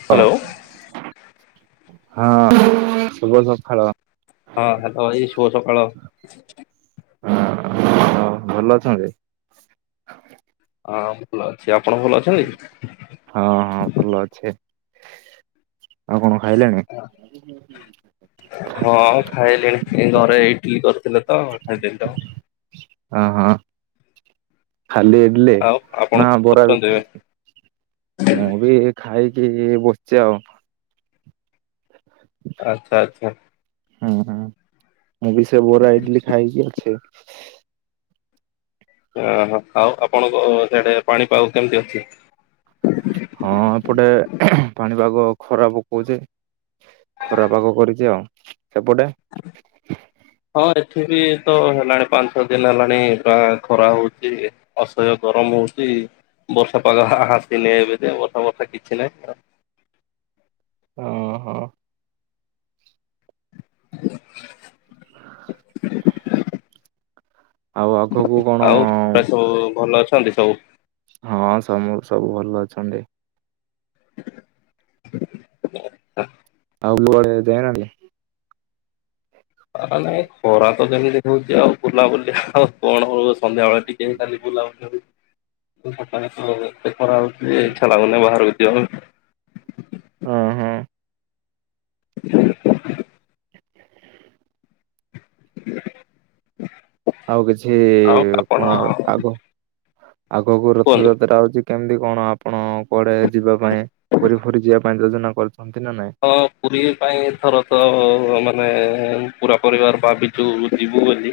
Hello ହଁ ଶୁଭ ସଖାଳ, ହଁ ହ୍ୟାଲୋ ଏ ଶୁଭ ସକାଳ, ହ ହ ଭଲ ଅଛନ୍ତି? ହଁ ଭଲ ଅଛି ଆପଣ ଭଲ ଅଛନ୍ତି? ହଁ ହଁ ଭଲ ଅଛେ ଆଉ କଣ ଖାଇଲେଣି? ହଁ ଖାଇଲିଣି ଘରେ ଇଟିଲି କରିଥିଲେ ତ ଖାଇଦେଲି ତ। ହଁ ହଁ, ଖାଲି ଇଡଲି ଆଉ ଆପଣ ନା ବରା ବି କରୁଛନ୍ତି ଏବେ? ଖାଇଛ ମୁଁ ବି ଖାଇ ପିଇକି ବସିଚି ଆଉ। ଆଚ୍ଛା ଆଚ୍ଛା। ହୁଁ ହୁଁ ମୁଁ ବି ସେ ବରା ଇଡଲି ଖାଇକି ଅଛି। ଆହା ଆଉ ଆପଣଙ୍କ ସିଆଡେ ପାଣିପାଗ କେମିତି ଅଛି? ହଁ ଏପଟେ ଖେ ପାଣିପାଗ ଖରା ପକଉଛି। ଖରାପାଗ କରିଛି ଆଉ। ସେପଟେ ପୃଥିବୀ ତ ହେଲାଣି ପାଞ୍ଚ ଛଅ ଦିନ ହେଲାଣି ଗା ଖରା ହଉଛି ଅସହ୍ୟ ଗରମ ହଉଛି। ବର୍ଷା ପାଗ ହା ହାସିନି ଏବେ ଯାଏଁ ବର୍ଷା ବର୍ଷା କିଛି ନାହିଁ। ହଁ ହଁ। ନା ଆଉ ଆଗକୁ କଣ ଆଉ ପାଆ ସବୁ ଭଲ ଅଛନ୍ତି ସବୁ? ହଁ ସମୁଁ ସବୁ ଭଲ ଅଛନ୍ତି। ହା କୁଆଡ଼େ ଯାଇ ନାହାନ୍ତି? ନା ନାଇଁ ଖରା ତ ଯେମିତି ହଉଛି ଆଉ ବୁଲାବୁଲି ଆଉ କଣ ହବ। ସନ୍ଧ୍ୟାବେଳେ ଟିକେ ଖାଲି ବୁଲା ବୁଲି ହଉଛି ସକାଳେ ସନ୍ଧ୍ୟା ବେଳେ ଖରା ହଉଛି ଯେ ଇଛା ଲାଗୁନି ବାହାରକୁ ଯିବା ପାଇଁ। ହଁ ହଁ ହା ଆଉ କିଛି ଆଉ ଆପଣ କଣ ଆଗ ଆଗକୁ କୁହନ୍ତୁ। ରଥଯାତ୍ରା ହଉଛି କେମିତି କଣ ଆପଣ କୁଆଡେ ଯିବା ପାଇଁ ପୁରୀ ଫୁରି ଯିବା ପାଇଁ ଯୋଜନା କରୁଛ ହଁ ପୁରୀ ପାଇଁ ଏଥର ତ ମାନେ ପୁରା ପରିବାର ଭାବିଚୁ ଯିବୁ ବୋଲି।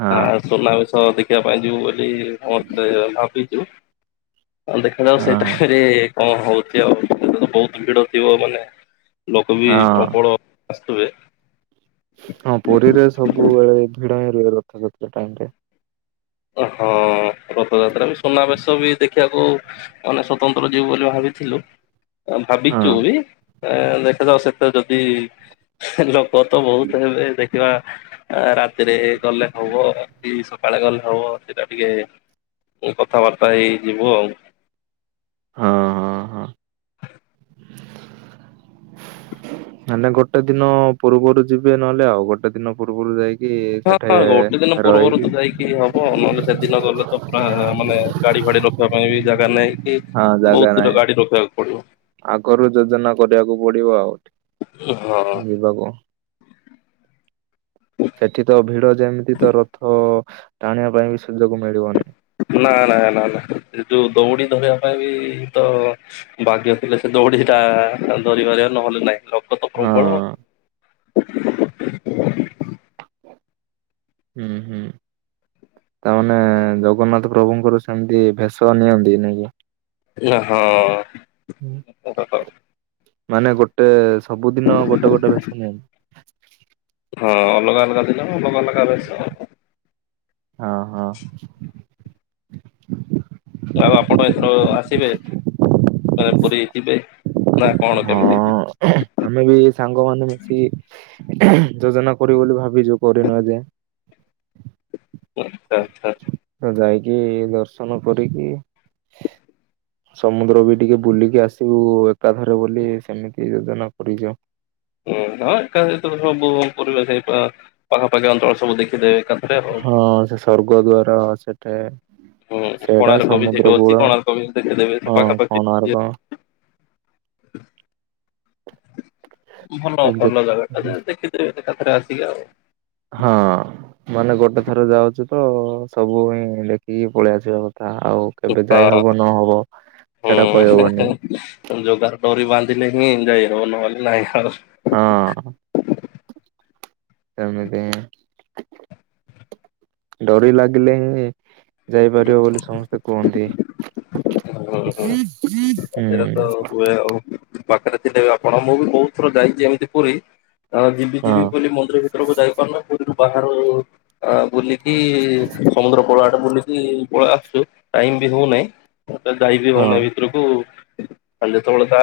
ହଁ ଆ ସୁନା ବେଶ ଦେଖିବା ପାଇଁ ଯିବୁ ବୋଲି ସମସ୍ତେ ଭାବି ଦେଖାଯାଉ ହଁ ହଁ ସେଠାରେ କଣ ହଉଛି ଆଉ ବହୁତ ଭିଡ ଯିବ ମାନେ ଲୋକ ବି ହଁ ପ୍ରବଳ ଆସୁଥିବେ। ହଁ ପୁରୀରେ ସବୁବେଳେ ଭିଡ ହିଁ ରୁହେ ରଥଯାତ୍ରା ଟାଇମ ରେ। ହଁ ହ ରଥଯାତ୍ରା ବି ସୁନାବେଶ ବି ଦେଖିବାକୁ ମାନେ ସ୍ୱତନ୍ତ୍ର ଯିବୁ ବୋଲି ଭାବି ଥିଲୁ। ହଁ ଭାବିଛୁ ଯିବୁ ବୋଲି ଏ ଦେଖାଯାଉ ସେତା ଯଦି ହେଁ ଲ ପୁଅ ତ ବହୁତ ହେବେ ଦେଖିବା ରାତିରେ ଗଲେ ହବ କି ସକାଳେ ଗଲେ ହେବ ସେଇଟା ଟିକେ କଥାବାର୍ତ୍ତା ହେଇ ଯିବୁ ଆଉ। ହଁ ହଁ ହଁ। ମାନେ ଗୋଟେ ଦିନ ପୂର୍ବରୁ ଯିବେ ନହେଲେ ଆଉ ଗୋଟେ ଦିନ ପୂର୍ବରୁ ଯାଇକି ସେଠେ ହଁ ଗୋଟେ ଦିନ ପୂର୍ବରୁ ରହିକି ତ ଯାଇକି ହବ ନହଲେ ସେଦିନ ଗଲେ ତ ପୁରା ମାନେ ଗାଡି ଗାଡି ରଖିବା ପାଇଁ ବି ଜାଗା ନାଇଁ କି ହଁ ଜାଗା ବହୁତ ଦୂର ନାହିଁ ଗାଡି ରଖିବାକୁ ପଡିବ। ଆଗରୁ ଯୋଜନା କରିବାକୁ ପଡିବ ଆଉ। ହଁ ହଁ ହଁ। ଯିବାକୁ ସେଠି ତ ଭିଡ ଯେମିତି ତ ରଥ ଟାଣିବା ପାଇଁ ବି ସୁଯୋଗ ମିଳିବନି ନା ନା ନା ନା ଏ ତୁ ଦୌଡ଼ି ଧରି ଧରିବା ବି ତ ଭାଗ୍ୟ ଥିଲେ ସେ ଦୌଡ଼ି ଟା ଧରି ପାରିବା ନହେଲେ ନାହିଁ। ଲୋକ ତ ହଁ ପ୍ରବଳ। ହୁଁ ହୁଁ। ତା ମାନେ ଜଗନ୍ନାଥ ପ୍ରଭୁଙ୍କର ସେମିତି ଭେଷ ନିଅନ୍ତି ନାଇଁ କି? ଓ ହଁ ଓହୋ। ମାନେ ଗୋଟେ ସବୁଦିନ ଗୋଟେ ଗୋଟେ ଭେଷ ନାଇ। ହଁ ଅଲଗା ଅଲଗା ଦିନ ଅଲଗା ଅଲଗା ବେଶ ହଁ ହଁ। ଆଉ ଆପଣ ଏଥର ର ଆସିବେ? ମାନେ ପୁରୀ ଯିବେ ନା କଣ କେମିତି? ଆମେ ବି ସାଙ୍ଗମାନେ ମିଶି ଯୋଜନା କରିବୁ ବୋଲି ଭାବିଛୁ କରିନୁ ଏ ଯାଏ। ଏ [unintelligible] ତ ଯାଇକି ଦର୍ଶନ କରିକି ସମୁଦ୍ର ବି ଟିକେ ବୁଲିକି ଆସିବୁ ଏକାଥରେ ବୋଲି ସେମିତି ଯୋଜନା କରିଚୁ। ହୁଁ ହଁ ଏକା ସବୁ ପରିବେଶ ଏଇ ପାଖାପାଖି ଅଞ୍ଚଳ ସବୁ ଦେଖି ହଁ ସେ ସ୍ୱର୍ଗଦ୍ୱାର ସେଠେ ହୁଁ ସେଇଟା କୋଣାର୍କ ବି ସମୁଦ୍ର ସେଇଠି ଅଛି କୂଳ କୋଣାର୍କ ବି ଦେଖିଦେବେ ସେ ହଁ ପାଖାପାଖି କୋଣାର୍କ [unintelligible] [inaudible] ଭଲ ସେ ଭଲ ଜାଗା ଯେ ଟା ଦେଖିଥିବେ ଥରେ ଆସିକି ଆଉ। ହଁ ମାନେ ଗୋଟେ ଥର ଯାଉଚୁ ତ ସବୁ ହିଁ ଦେଖିକି ପଳେଇଆସିବା କ ଆଉ କେବେ ହଁ। ଯାଇ ହବ ନହବ ସେଟା କହିହବନି। ହୁଁ ଜଗାର ଡୋରି ବାନ୍ଧିଲେ ହି ଯାଇ ହବ ନହେଲେ ନାହିଁ ଆଉ। ହଁ। ସେମିତି ଡୋରି ଲାଗିଲେ ହିଁ ଯାଇପାରିବ ବୋଲି ସମସ୍ତେ କୁହନ୍ତି। [inaudible] ପାଖରେ ତ ହୁଏ ଆଉ ପାଖରେ ଥିଲେ ଆପଣ ମୁଁ ବି ବହୁତ ଥର ଯାଇଛି ଏମିତି ପୁରୀ। ଆ ଯିବି ହଁ ଯିବି ବୋଲି ମନ୍ଦିର ଭିତରକୁ ଯାଇପାରୁନା ପୁରୀରୁ ବାହାରୁ ଆ ବୁଲି ଇ ସମୁଦ୍ର କୂଳ ଆଡେ ବୁଲିକି ପଳେଇ ଆସୁଛୁ ଟାଇମ ବି ହଉନାଇ। ବର୍ତ୍ତମାନ ଯାଇ ବି ହଁ ହଉନାହିଁ ଭିତରକୁ। ଆଉ ଯେତେବେଳେ ତା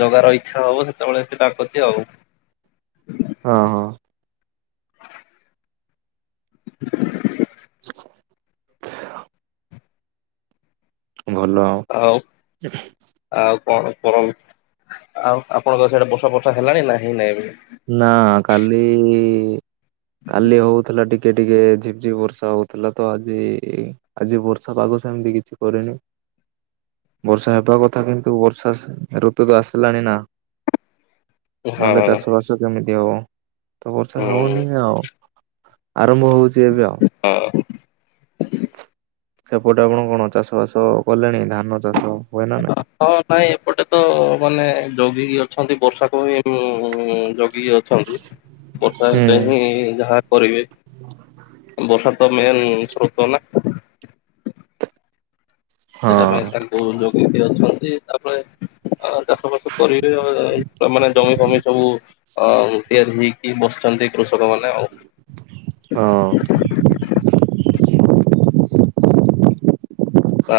ଜଗାର ଇଚ୍ଛା ହବ ସେତେବେଳେ ସେ ଡାକୁଛି ଆଉ। [inaudible] ହଁ ହଁ। [unintelligible] [unintelligible] [inaudible] ଭଲ ଆଉ ଆଉ କଣ କର ଆଉ ଆପଣଙ୍କ ସେଇଆଡେ ବର୍ଷା ଫର୍ଷା ହେଲାଣି ନା ହେଇନାହିଁ। ନା କାଲି କାଲି ହଉଥିଲା ଟି ଟିକେ ଟିକେ ଝିପ ଝିପ୍ ବର୍ଷା ହଉଥିଲା ତ ଆଜି ଆଜି ବର୍ଷା ପାଗ ସେମିତି କିଛି କରିନି। [inaudible] ବର୍ଷା ହେବା କଥା କିନ୍ତୁ ବର୍ଷା ଋତୁ ତ ଆସିଲାଣି ନା। ହଁ ନହେଲେ ଚାଷ ବାସ କେମିତି ହବ ତ ବର୍ଷା ହୁଁ ହବନି ଆଉ ଆରମ୍ଭ ହଉଛି ଏବେ ଆଉ। ହଁ ସେପଟେ ଆପଣ କଣ ଚାଷ ବାସ କଲେଣି ନା ଚାଷ ହୁଏ ନାଇଁ? [inaudible] ହଁ ନାଇଁ ଏପଟେ ତ ମାନେ ଜଗିକି ଅଛନ୍ତି ବର୍ଷାକୁ ହିଁ ଜ ବି ଅଛନ୍ତି ବର୍ଷା ହେଲେ ହିଁ ଯାହା କରିବେ। ବର୍ଷା ତ ମେନ୍ ସ୍ରୋତ ନା। ସେଟା ପାଇଁ ହଁ ତାଙ୍କୁ ଜଗିକି ଅଛନ୍ତି ତାପରେ ଆ ଚାଷ ବାସ କରିକିରି ଆ ମାନେ ଜମି ଫମି ସବୁ ଅ ତିଆରି ହେଇକି ବସିଛନ୍ତି କୃଷକ ମାନେ ଆଉ। ହଁ।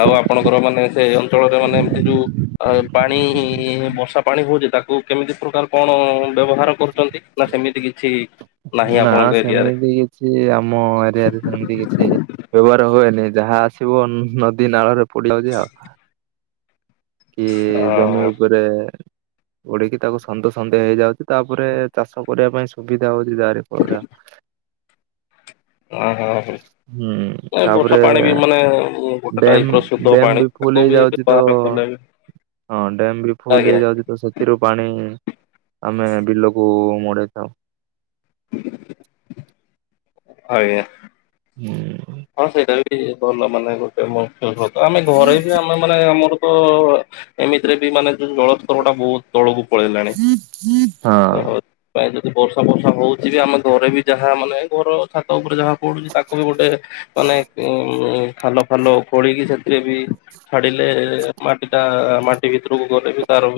ଆଉ ଆପଣଙ୍କର ମାନେ ସେ ଅଞ୍ଚଳରେ ମାନେ ଏ ଯୋଉ ପାଣି ବର୍ଷା ପାଣି ହଉ ଯେ ତାକୁ କେମିତି ପ୍ରକାର କଣ ବ୍ୟବହାର କରୁଛନ୍ତି ନା ସେମିତି କିଛି ନାହିଁ ନା ଆପଣଙ୍କ ଏରିଆରେ? ସେମିତି କିଛି ଆମ ଏରିଆରେ ସେମିତି କିଛି ବ୍ୟବହାର ହୁଏନି ଯାହା ଆସିବ ନଦୀ ନାଳରେ [unintelligible] ହେଉଛି ଆଉ। କି ଜମି ଅ ଉପରେ ପଡିକି ତାକୁ ସନ୍ଦେ ସନ୍ଦେ ହେଇଯାଉଛି ତାପରେ ଚାଷ କରିବା ପାଇଁ ସୁବିଧା ହଉଛି ଜାହାରି ଫଳରେ ଆ ଆଁ ହଁ ହଁ ହଁ ହୁଁ ବର୍ଷା ତାପରେ ପାଣି ବି ମାନେ ଗୋଟେ ଡ୍ୟାମ୍ ଟାଇପ ର ଶୁଧ ଡ୍ୟାମ୍ ପାଣି ବି ଫୁଲ ତାକୁ ବି ହେଇଯାଉଛି ତ ବ୍ୟବହାର କଲେ ବି ହଁ ଡ୍ୟାମ ବି ଫୁଲ ଆଜ୍ଞା ହେଇଯାଉଛି ତ ସେଥିରୁ ପାଣି ଆମେ ବିଲକୁ ମୋଡେଇଥାଉ। ଆଜ୍ଞା। ହୁଁ। ହଁ ସେଇଟା ବି ଭଲ ମାନେ ଗୋଟେ ଆମେ ଘରେ ବି ଆମେ ମାନେ ଆମର ଏମିତିରେ ବି ମାନେ ଯୋଉ ଜଳସ୍ତର ଟା ବହୁତ ତଳକୁ ପଳେଇଲାଣି। ହଁ ଉହୁଁ ଆଃ ଯ ବର୍ଷା ଫର୍ଷା ହୋଉଛି ବି ଆମେ ଘରେ ବି ଯାହା ମାନେ ଘର ଛାତ ଉପରେ ଯାହା ପଡୁଛି ତାକୁ ବି ଗୋଟା ମାନେ ଉଁ ଖାଲ ଫାଲ ଖୋଳିକି ସେଥିରେ ବି ଛାଡିଲେ ମାଟି ଟା ମାଟି ଭିତରକୁ ଗଲେ ବି ତାର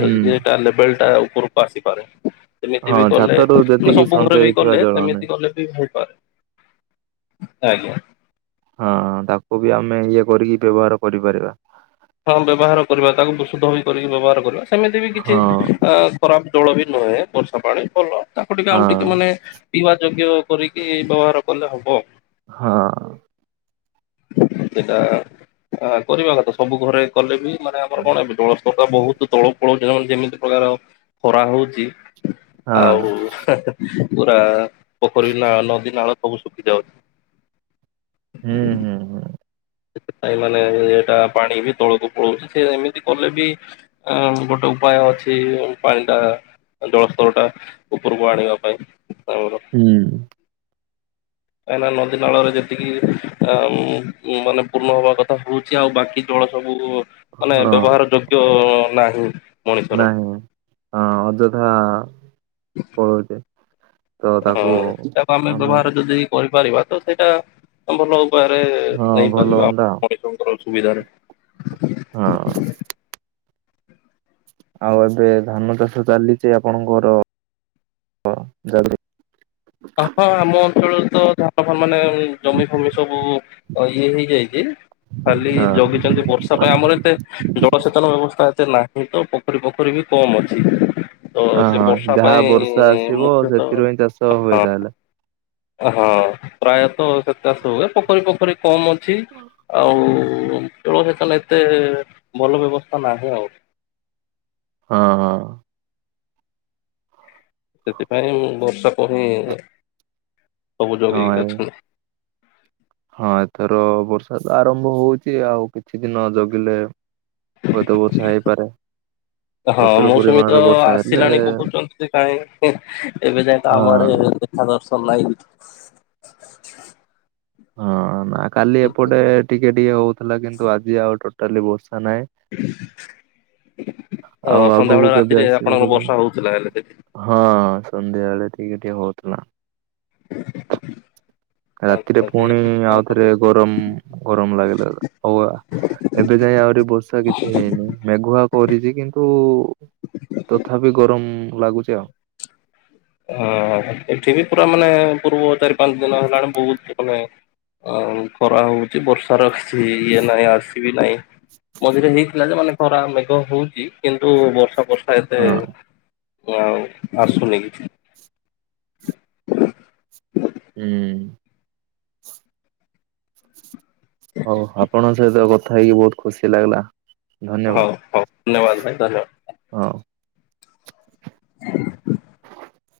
ହୁଁ ଲେବଲ ଟା ଉପରକୁ ଆସିପାରେ। ସେମିତି ହଁ ବି କଲେ ଛାତରୁ ମାନେ ଯେତିକି ସବୁ ଘରେ ସଞ୍ଚୟ ବି ହେଇଥିବା କଲେ ଜଳ ନାହିଁ ସେମିତି କଲେ ଭୁ ଆ [inaudible] ଆଜ୍ଞା। ହଁ ତାକୁ ବି ଆମେ ଇଏ କରିକି ବ୍ୟବହାର କରିପାରିବା। ହଁ ବ୍ୟବହାର କରିବା ତାକୁ ବିଷୁଦ୍ଧ ହୋଇ କରିକି ବ୍ୟବହାର କରିବା ସେମିତି ବି କିଛି ହଁ ଅ ଖରାପ ଜଳ ବି ନୁହେଁ ବର୍ଷା ପାଣି ଭଲ ତାକୁ ଟିକେ ଆଉ ଟିକେ ହଁ ମାନେ ପିଇବା ଯୋଗ୍ୟ କରିକି ବ୍ୟବହାର କଲେ ହବ। ହଁ। ସେଇଟା କରିବା କଥା ସବୁ ଘରେ କଲେ ବି ମାନେ ଆମର କଣ ଏବେ ଵେବସ୍ତା ବହୁତ ତଳ ପଳଉଛି ଯେମିତି ପ୍ରକାର ଖରା ହୋଉଛି ଆଉ ହଁ ହେଁ ହେଁ ପୁରା ପୋଖରୀ ନାଳ ନଦୀ ନାଳ ସବୁ ଶୁଖି ଯାଉଛି। ହୁଁ ହୁଁ ହୁଁ। ସେଥିପାଇଁ ମାନେ ଏଟା ପାଣି ବି ତଳକୁ ପଳାଉଛି ସେ ଏମିତି କଲେ ବି ଗୋଟେ ଉପାୟ ଅଛି ପାଣି ଟା ଜଳସ୍ତର ଟା ଉପରକୁ ଆଣିବା ପାଇଁ ହୁଁ। କାହିଁକି ନଦୀ ନାଳରେ ଯେତିକି ମାନେ ପୂର୍ଣ ହବା କଥା ହଉଛି ଆଉ ବାକି ଜ ରା ସବୁ ମାନେ ହଁ ବ୍ୟବହାର ଯୋଗ୍ୟ ନାହିଁ। ମଣିଷର ନାହିଁ ହଁ ଅଯଥା କହୁଛି ହଁ ତାକୁ ଆମେ ବ୍ୟବହାର ଯଦି କରିପାରିବା ତ ସେଇଟା ଭଲ ପରେ ହଁ ନେଇ ଭଲ ପାରିବ ହୁଅନ୍ତା ପରେ ଫୁଣି ତୋ ଅସୁବିଧାରେ ହଁ [inaudible] ଆଉ ଏବେ ଧାନ ଚାଷ ଚାଲିଛି ଆପଣଙ୍କର ହଁ ଜାଡୁରୁ ହଁ ଆମ ଅଞ୍ଚଳ ତ ଧାନ ଫାନ ମାନେ ଜମି ଫମି ସବୁ ଇଏ ହେଇଯାଇଛି ଖାଲି ହଁ ଜଗିଛନ୍ତି ବର୍ଷା ପାଇଁ ଆମର ଏତେ ଜଳସେଚନ ବ୍ୟବସ୍ଥା ନାହିଁ ତ ପୋଖରୀ ପୋଖରୀ ବି କମ୍ ଅଛି। ତ ଅ ସେ ହଁ ବର୍ଷା ଯାହା ପାଇଁ ବର୍ଷା ଆସିବ ମୁଖ୍ୟତଃ ସେଥିରୁ ହିଁ ଚାଷ ହବ ତାହାଲେ? ହଁ ପ୍ରାୟତଃ ସେତେଷ ହୁଏ ପୋଖରୀ ପୋଖରୀ କମ୍ ଅଛି ଆଉ ଉଁ ସେ ଏତେ ଭଲ ବ୍ୟବସ୍ଥା ନାହିଁ ଆଉ। [inaudible] ହଁ ହଁ। ସେଥିପାଇଁ ବର୍ଷା କୁ ହିଁ ସବୁ ହଁ ଜଗେଇକି ଏ ଅଛନ୍ତି। ହ ହଁ ଏଥର ବର୍ଷା ତ ଆରମ୍ଭ ହୋଉଛି ଆଉ କିଛି ଦିନ ଜଗିଲେ ହୁଏତ ବର୍ଷା ହେଇପାରେ। ହଁ ପ୍ରଚୁର ମୌସୁମୀ ତ ପରିମାଣରେ ବର୍ଷା ହେଲେ ଆସିଲାଣି କହୁଛନ୍ତି କାହିଁ ଏବେ ଯାଇଏ ତ ଆମ ଆଡେ ହଁ ଦେଖା ଦର୍ଶନ ନାହିଁ। [inaudible] ହୁଁ ନା କାଲି ଏପଟେ ଟିକେ ଟିକେ ହୋଉଥିଲା କିନ୍ତୁ ଆଜି ଆଉ ଟୋଟାଲି ବର୍ଷା ମାନେ ଅ [inaudible] ଆଉ ଆଗକୁ ସନ୍ଧ୍ୟାବେଳେ କେବେ ରାତିରେ ଆସିବ ଆପଣଙ୍କର କେଜାଣି ବର୍ଷା ହଉଥିଲା ହେଲେ ସେଠି। [inaudible] ହଁ। ସନ୍ଧ୍ୟାବେଳେ ଟିକେ ଟିକେ ହୋଉଥିଲା। [inaudible] ହଁ ରାତିରେ ପୁଣି ଆଉଥରେ ଗରମ ଗରମ ଲାଗିଲା ଲା ହଉ ଆ ଏବେ ଯାଇ ଆହୁରି ବର୍ଷା କିଛି ହେଇନି ମେଘୁଆ କରିଚି କିନ୍ତୁ ତଥାପି ଗରମ ଲାଗୁଚି ଆଉ। ହଁ ଏଠି ବି ପୁରା ମାନେ ପୂର୍ବ ଚାରି ପାଞ୍ଚ ଦିନ ହେଲାଣି ବୋହୁତ ମାନେ ଆଉ ଖରା ହଉଚି ବର୍ଷାର କିଛି ଇଏ ନାହିଁ ଆସିବି ନାହିଁ। ମଝିରେ ହେଇଥିଲା ଯେ ମାନେ ଖରା ମେଘ ହୋଉଚି କିନ୍ତୁ ବର୍ଷା ବର୍ଷା ଏତେ ହଁ ଆଉ ଆସୁନି କିଛି। ହୁଁ। ହଉ ଆପଣଙ୍କ ସହିତ କଥା ହେଇକି ବୋହୁତ ଖୁସି ଲାଗିଲା। ହଉ ହଉ ଧନ୍ୟବାଦ ଧନ୍ୟବାଦ ଭାଇ ଧନ୍ୟବାଦ। ହଁ।